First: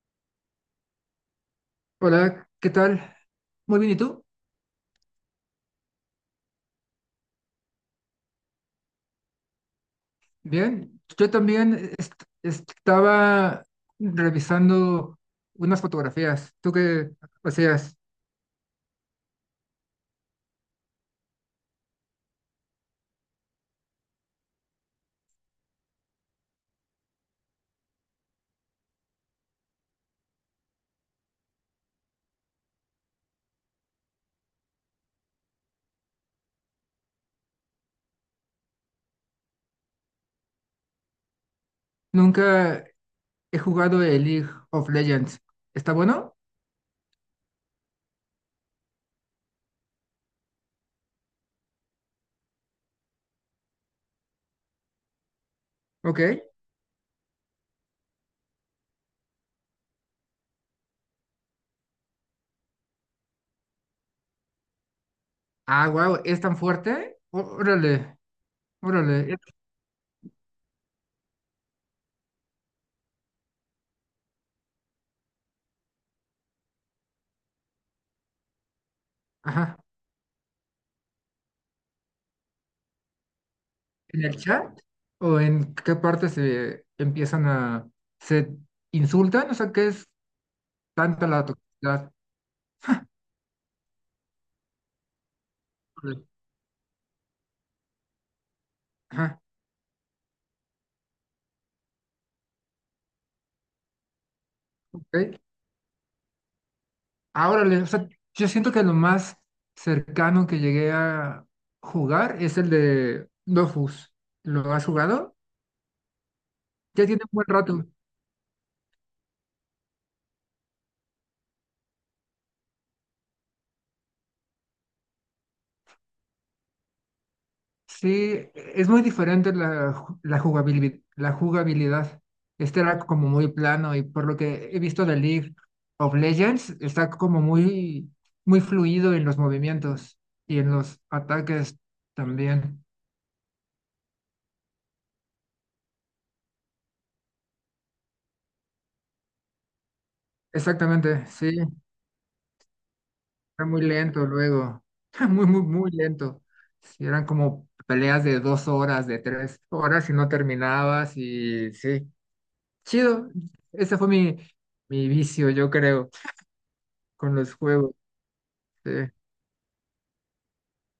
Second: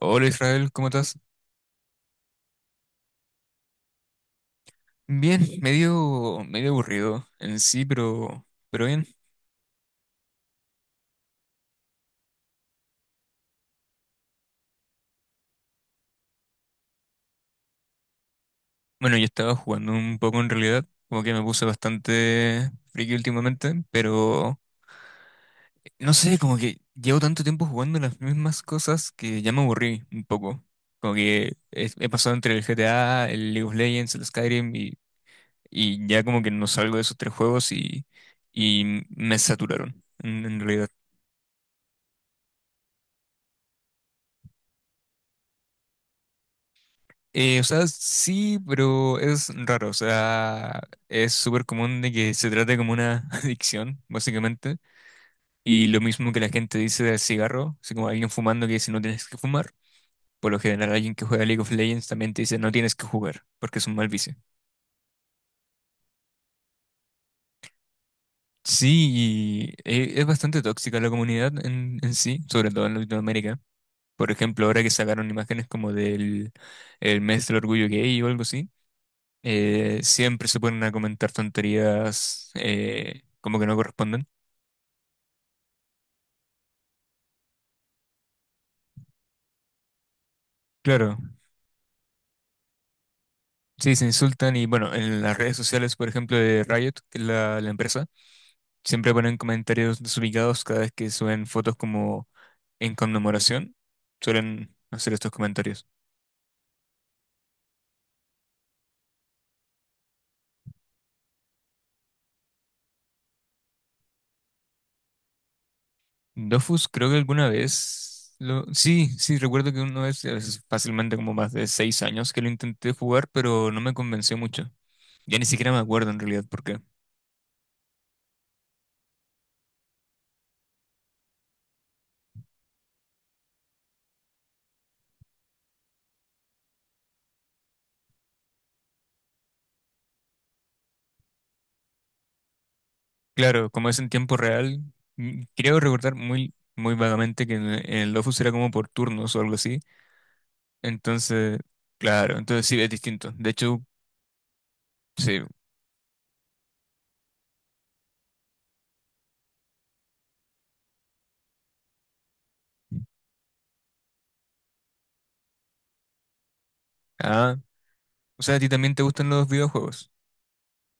Hola Israel, ¿cómo estás? Hola, ¿qué tal? Muy bien, ¿y tú? Bien, medio aburrido en sí, pero bien. Bien. Yo también estaba revisando unas fotografías. ¿Tú qué hacías? Bueno, yo estaba jugando un poco en realidad, como que me puse bastante friki últimamente, pero no sé, como que llevo tanto tiempo jugando las mismas cosas que ya me aburrí un poco. Como que he pasado entre el GTA, el League of Legends, el Skyrim y ya como que no salgo de esos tres juegos y me saturaron en realidad. Nunca he jugado el League of Legends. ¿Está bueno? O sea, sí, pero es raro. O sea, es súper común de que se trate como una adicción, básicamente. Y lo mismo que Ok. la gente dice del cigarro, así como alguien fumando que dice no tienes que fumar. Por lo general, alguien que juega League of Legends también te dice no tienes que jugar, porque es un mal vicio. Ah, wow, ¿es tan fuerte? Órale, órale. Sí, y es bastante tóxica la comunidad en sí, sobre todo en Latinoamérica. Por ejemplo, ahora que sacaron imágenes como del el mes del orgullo gay o algo así, Ajá. Siempre se ponen a comentar tonterías, como que no ¿En corresponden. el chat? ¿O en qué parte se insultan? O sea, ¿qué es Claro, tanta la toxicidad? sí, se insultan y bueno, en las redes sociales, por Órale. ejemplo, de Riot, que es la empresa, siempre ponen Ajá, comentarios desubicados cada vez que suben fotos como en conmemoración, suelen hacer estos ok. comentarios. Ahora, o sea, yo siento que lo más cercano que llegué a jugar es el de Dofus. ¿Lo has jugado? Dofus, Ya creo que tiene un buen alguna rato. vez lo... Sí, sí, recuerdo que una vez, es fácilmente como más de 6 años que lo intenté jugar, pero no me convenció mucho. Ya ni siquiera me acuerdo en realidad por qué. Sí, es muy diferente la jugabilidad, la jugabilidad. Este era como muy plano y por lo que he visto de League of Legends, está como muy, muy fluido en los movimientos y en los ataques también. Claro, como es en tiempo real, creo recordar muy, muy vagamente que en el Dofus era como por turnos o algo así. Exactamente, sí. Entonces, claro, entonces sí, es distinto. De Era hecho, muy lento luego, sí. muy, muy, muy lento. Sí, eran como peleas de 2 horas, de 3 horas y no terminabas y sí, chido. Ese fue mi vicio, yo creo, con los Ah, juegos. o sea, a ti Sí, también te gustan los videojuegos.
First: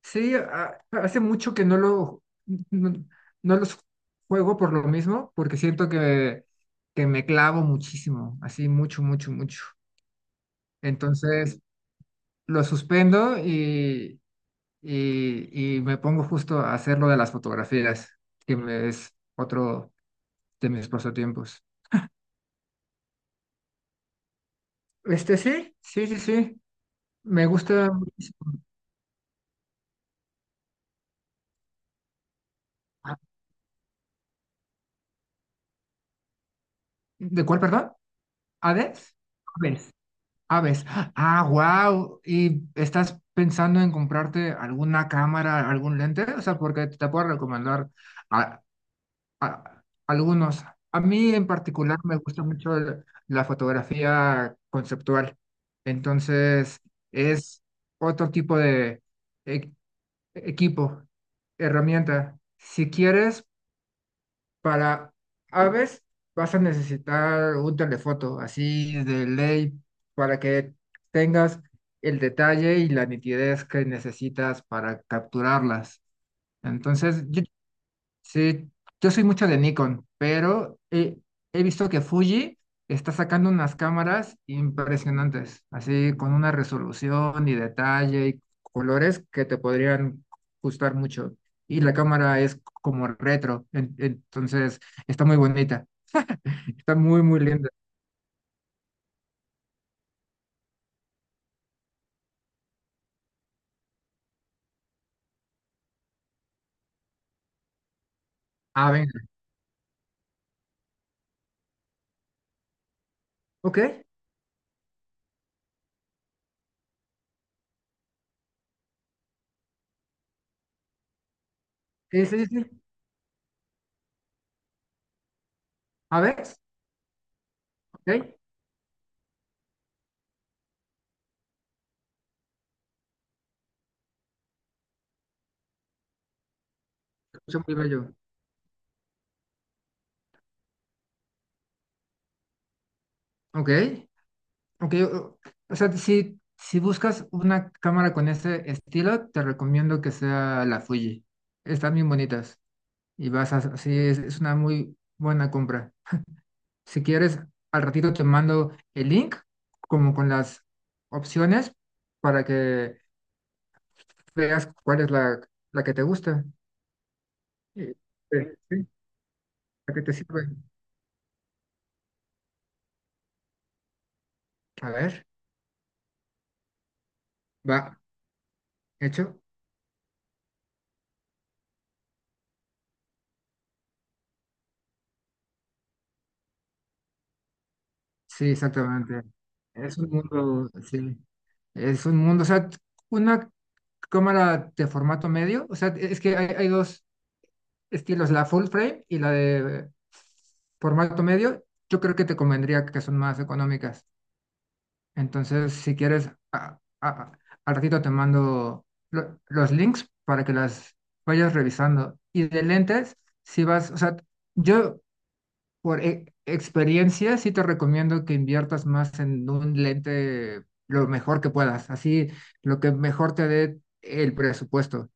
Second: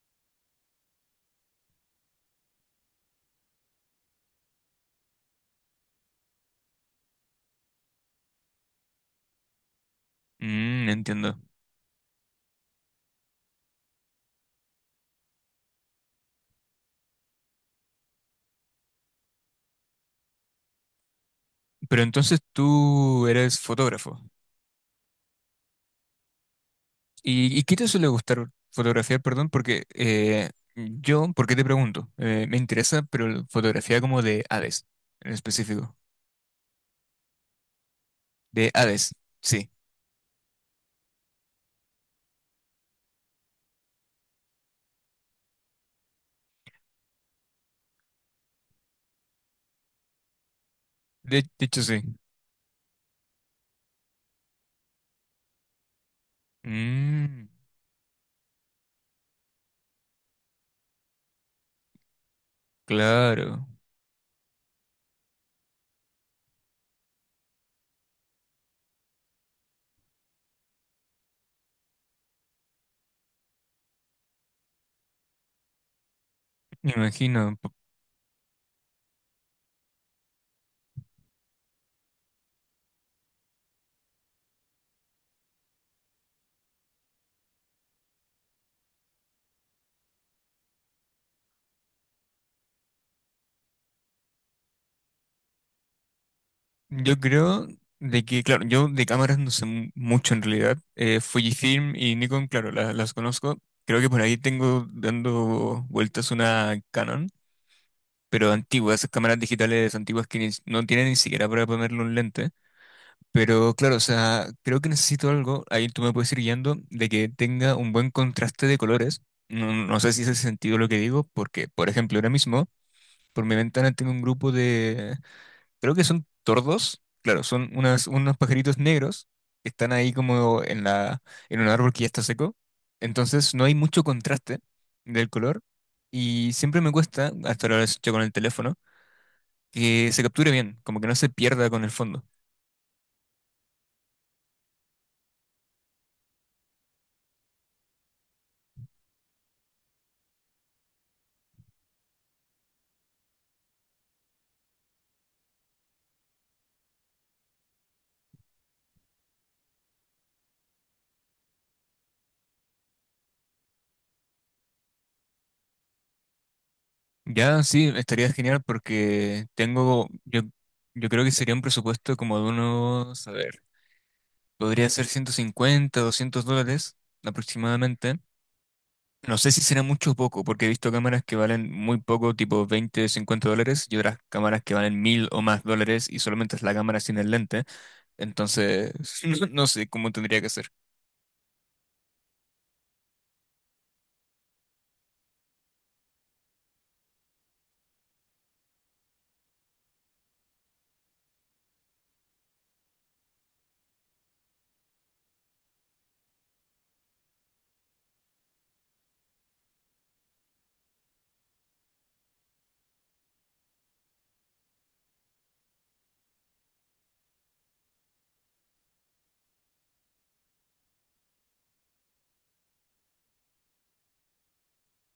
sí, hace mucho que no, no los juego por lo mismo, porque siento que me clavo muchísimo, así mucho, mucho, mucho. Entiendo. Entonces, lo suspendo y me pongo justo a hacer lo de las fotografías, que es otro de mis pasatiempos. Pero entonces tú eres fotógrafo. Este sí, sí, sí, sí. Me ¿Y qué te gusta suele gustar muchísimo. fotografiar, perdón? Porque yo, ¿por qué te pregunto? Me interesa, Ah, pero la fotografía como de aves, en específico. ¿de cuál, perdón? De aves, ¿Aves? sí. Aves. Aves. Ah, wow. ¿Y estás pensando en comprarte alguna cámara, algún lente? O sea, porque te puedo recomendar a- algunos. A mí De, en de hecho, particular sí. me gusta mucho la fotografía conceptual. Entonces, Mm. es otro tipo de e- equipo, herramienta. Si quieres, Claro, para aves vas a necesitar un telefoto, así de ley, para que tengas el detalle y la nitidez que necesitas para capturarlas. me Entonces, imagino. Sí, yo soy mucho de Nikon, pero he visto que Fuji está sacando unas cámaras impresionantes, así con una resolución y detalle y colores que te podrían gustar mucho. Y la cámara es como retro, entonces está muy bonita, está Yo muy, muy creo linda. de que, claro, yo de cámaras no sé mucho en realidad. Fujifilm y Nikon, claro, las conozco. Creo que por ahí tengo dando vueltas una Canon, pero Ah, antigua, esas venga, cámaras digitales antiguas que no tienen ni siquiera para ponerle un lente. Pero ok, claro, o sea, creo que necesito algo, ahí tú me puedes ir guiando, de que tenga un buen contraste de colores. No sé si hace sentido lo que digo, porque, por ejemplo, sí, ahora sí, mismo, sí. por mi ventana tengo un grupo, creo que A son ver, tordos, claro, son ok, se unos pajaritos negros que están ahí como en un árbol que ya está seco. Entonces no hay mucho contraste del color y siempre me cuesta, escucha hasta muy ahora lo he bello, hecho con el teléfono, que se capture bien, como que no se pierda con el fondo. ok. Ok, o sea, si buscas una cámara con ese estilo, te recomiendo que sea la Fuji. Están bien bonitas y sí, es una muy buena compra. Si quieres, al ratito te mando el link, como con las opciones, para que veas cuál es la que te gusta. Ya sí, Eh, estaría eh, genial sí, porque la que tengo, te yo, sirve. yo creo que sería un presupuesto como de unos, a ver, podría A ser ver, 150, $200 va, aproximadamente. No hecho. sé si será mucho o poco, porque he visto cámaras que valen muy poco, tipo 20, 50 dólares, y otras cámaras que valen mil o más dólares y solamente es la cámara sin el lente. Sí, Entonces, exactamente. no, no sé Es cómo un tendría que ser. mundo, sí, es un mundo, o sea, una cámara de formato medio, o sea, es que hay dos estilos, la full frame y la de formato medio, yo creo que te convendría que son más económicas. Entonces, si quieres, al ratito te mando los links para que las vayas revisando. Y de lentes, si vas, o sea, yo por experiencia sí te recomiendo que inviertas más en un lente lo mejor que puedas, así lo que mejor te dé el presupuesto.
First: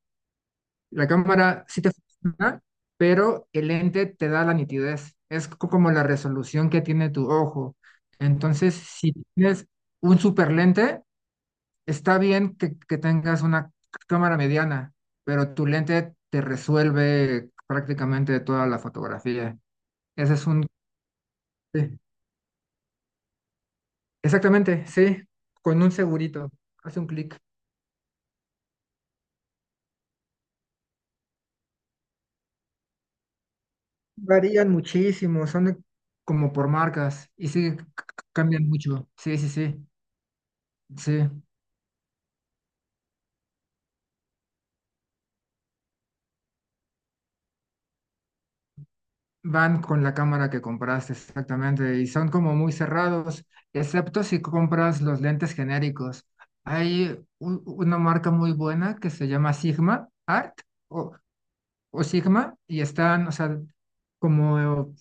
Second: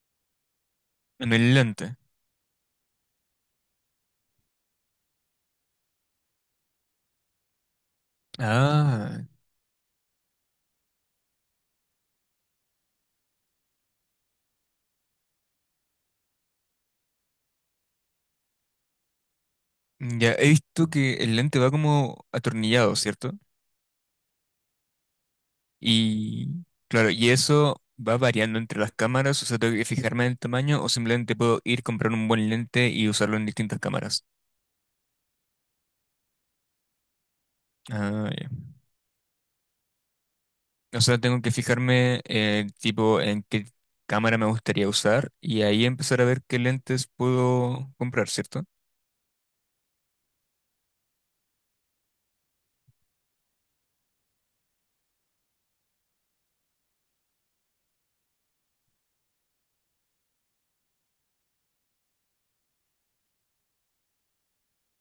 La En el cámara sí te lente. funciona, pero el lente te da la nitidez. Es como la resolución que tiene tu ojo. Entonces, si Ah, tienes un super lente, está bien que tengas una cámara mediana, pero tu lente te resuelve prácticamente toda la fotografía. ya Ese es he un... visto que el lente va sí, como atornillado, ¿cierto? exactamente, sí, con un segurito. Y Hace un claro, y clic. eso va variando entre las cámaras, o sea, tengo que fijarme en el tamaño o simplemente puedo ir comprar un buen lente y usarlo en distintas cámaras. Varían muchísimo, como por marcas y sí, Ah, cambian mucho. Sí, sí, sí, o sea, sí. tengo que fijarme, tipo en qué cámara me gustaría usar y ahí empezar a ver qué lentes puedo comprar, ¿cierto? Van con la cámara que compraste, exactamente, y son como muy cerrados, excepto si compras los lentes genéricos. Hay una marca muy buena que se llama Sigma Art o, o Sigma y están, o sea, como,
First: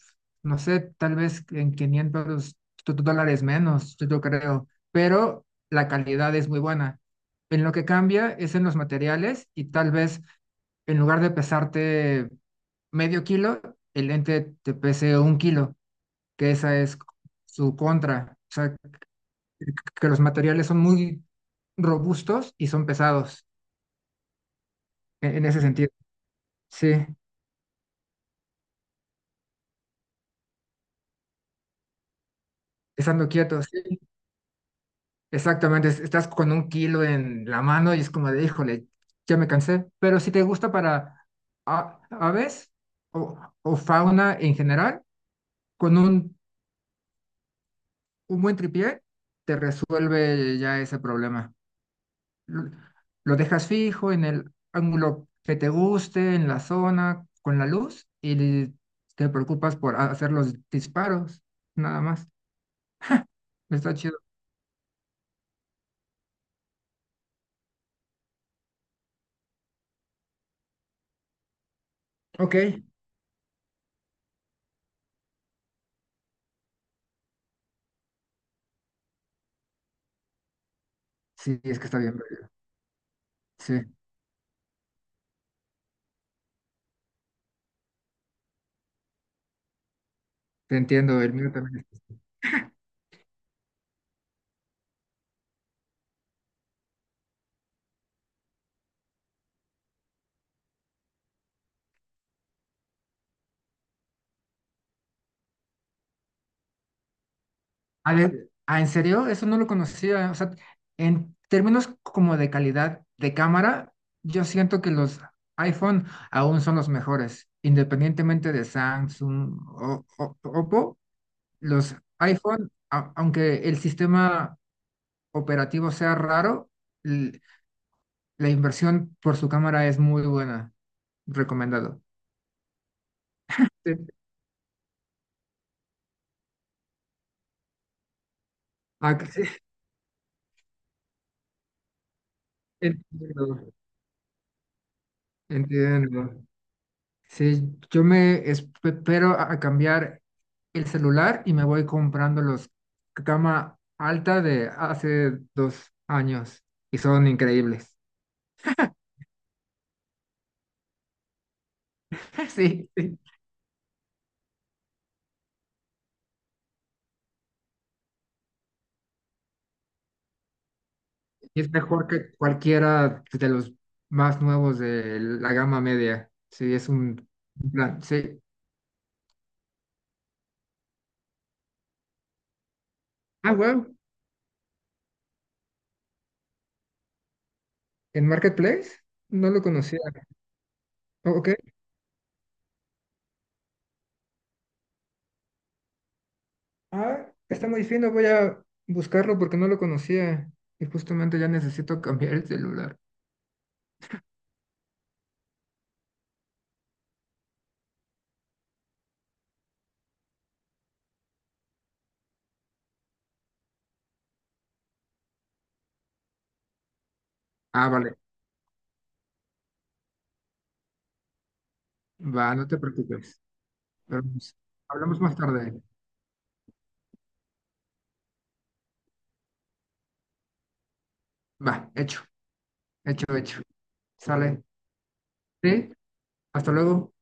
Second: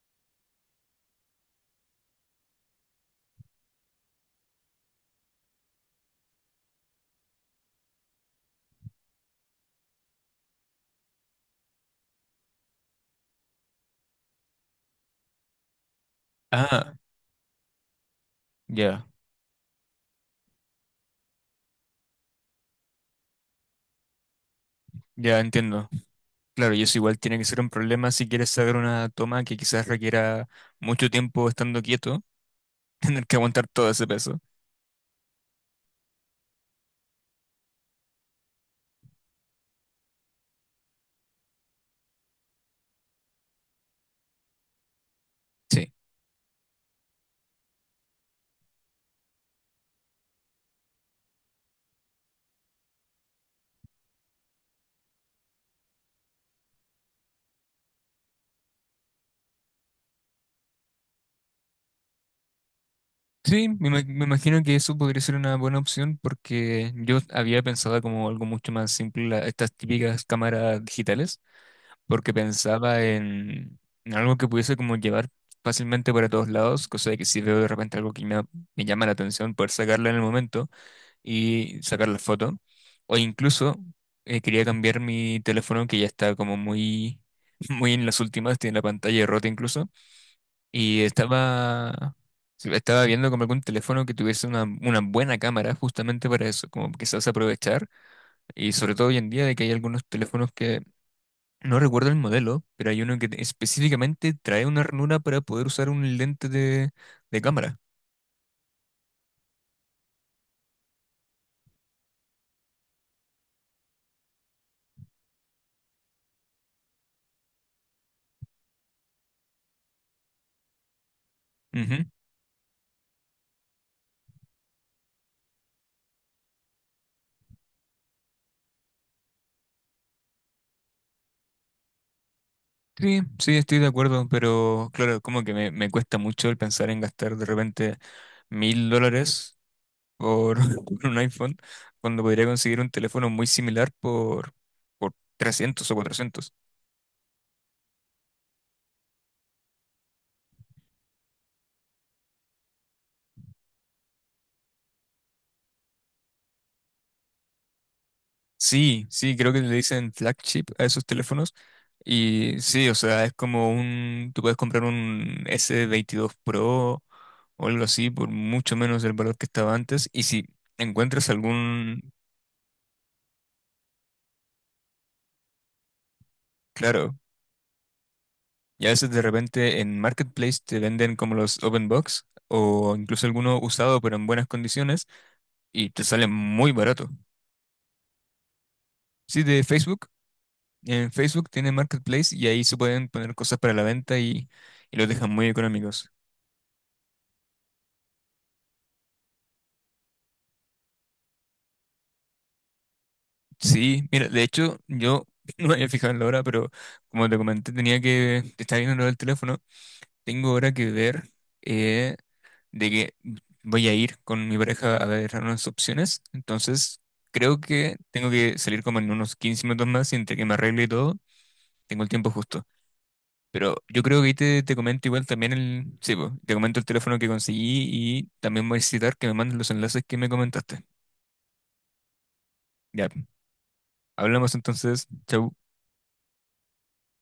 no sé, tal vez en 500 dólares menos, yo creo, pero la calidad es muy buena. En lo que cambia es en los materiales y tal vez en lugar de pesarte medio kilo, el ente te pese un kilo, que esa Ah, es su contra. O sea, ya, que los materiales son muy robustos y son pesados en, ya en ese entiendo. sentido. Claro, y Sí, eso igual tiene que ser un problema si quieres sacar una toma que quizás requiera mucho tiempo estando quieto, tener estando que quietos, aguantar todo sí, ese peso. exactamente. Estás con un kilo en la mano y es como de, híjole, ya me cansé. Pero si te gusta para aves o fauna en general, Sí. con un buen tripié, te resuelve ya ese problema. lo lo dejas fijo en el ángulo que te guste, en la zona, con la luz, y te preocupas por hacer los disparos, nada más. Sí, me, Está ima- chido. me imagino que eso podría ser una buena opción porque yo había pensado como algo mucho más simple, estas típicas cámaras digitales. Porque Ok, pensaba en algo que pudiese como llevar fácilmente para todos lados, cosa de que si veo de repente algo que me llama la atención, poder sacarlo en el momento sí, y es que está sacar bien la verde. foto. O Sí, incluso quería cambiar mi teléfono que ya está como muy, muy en las últimas, tiene la pantalla rota incluso, te y entiendo, el mío también. estaba... Sí, estaba viendo como algún teléfono que tuviese una buena cámara justamente para eso, como quizás aprovechar. Y sobre todo hoy en día de que hay algunos teléfonos que no recuerdo el modelo, pero hay uno que específicamente trae una ranura para poder usar un lente de cámara. A ver, ah, ¿en serio? Eso no lo conocía. O sea, en términos como de calidad de cámara, yo siento que los iPhone aún son los mejores, independientemente de Samsung Oppo. Los Ujú. iPhone, aunque el sistema operativo sea raro, l- la inversión por su cámara es muy buena. Recomendado. Sí, sí, estoy de Sí. acuerdo, pero claro, como que me cuesta mucho el pensar en gastar de repente mil Ah, que sí, dólares por, por un iPhone, cuando podría conseguir un teléfono muy entiendo, similar por 300 o entiendo. 400. Sí, yo me espero a cambiar el celular y me voy comprando los cama alta de hace 2 años y son increíbles. Sí, sí, creo que le dicen flagship a esos teléfonos. Y sí, Sí. o Sí. sea, es como tú puedes comprar un S22 Pro o algo así por mucho menos el valor que estaba antes. Y si encuentras Y es mejor que cualquiera de los más nuevos de la gama media. Sí, es claro, un plan. Sí. y a veces de repente en Marketplace te venden como los Open Box o incluso Ah, alguno wow. usado pero en buenas condiciones y te sale muy barato. ¿En Marketplace? Sí, No lo de conocía. Facebook. En Oh, Facebook ok. tiene Marketplace y ahí se pueden poner cosas para la venta y los dejan muy económicos. Ah, está muy fino. Voy a buscarlo porque no lo conocía. Y justamente ya necesito cambiar el celular. Sí, mira, de hecho, yo no me había fijado en la hora, pero como te comenté, tenía que estar viendo lo del teléfono. Tengo ahora que ver, eh, de que voy a ir con mi pareja a ver unas opciones. Entonces, creo Ah, que vale. tengo que salir como en unos 15 minutos más y entre que me arregle y todo, tengo el tiempo Va, justo. no te preocupes. Pero yo creo Pero, que ahí pues, te comento hablamos igual más también tarde. Sí, po, te comento el teléfono que conseguí y también voy a necesitar que me mandes los enlaces que me comentaste. Va, hecho. Ya, Hecho, hecho. hablamos Sale. entonces. Chau. Sí. Hasta luego.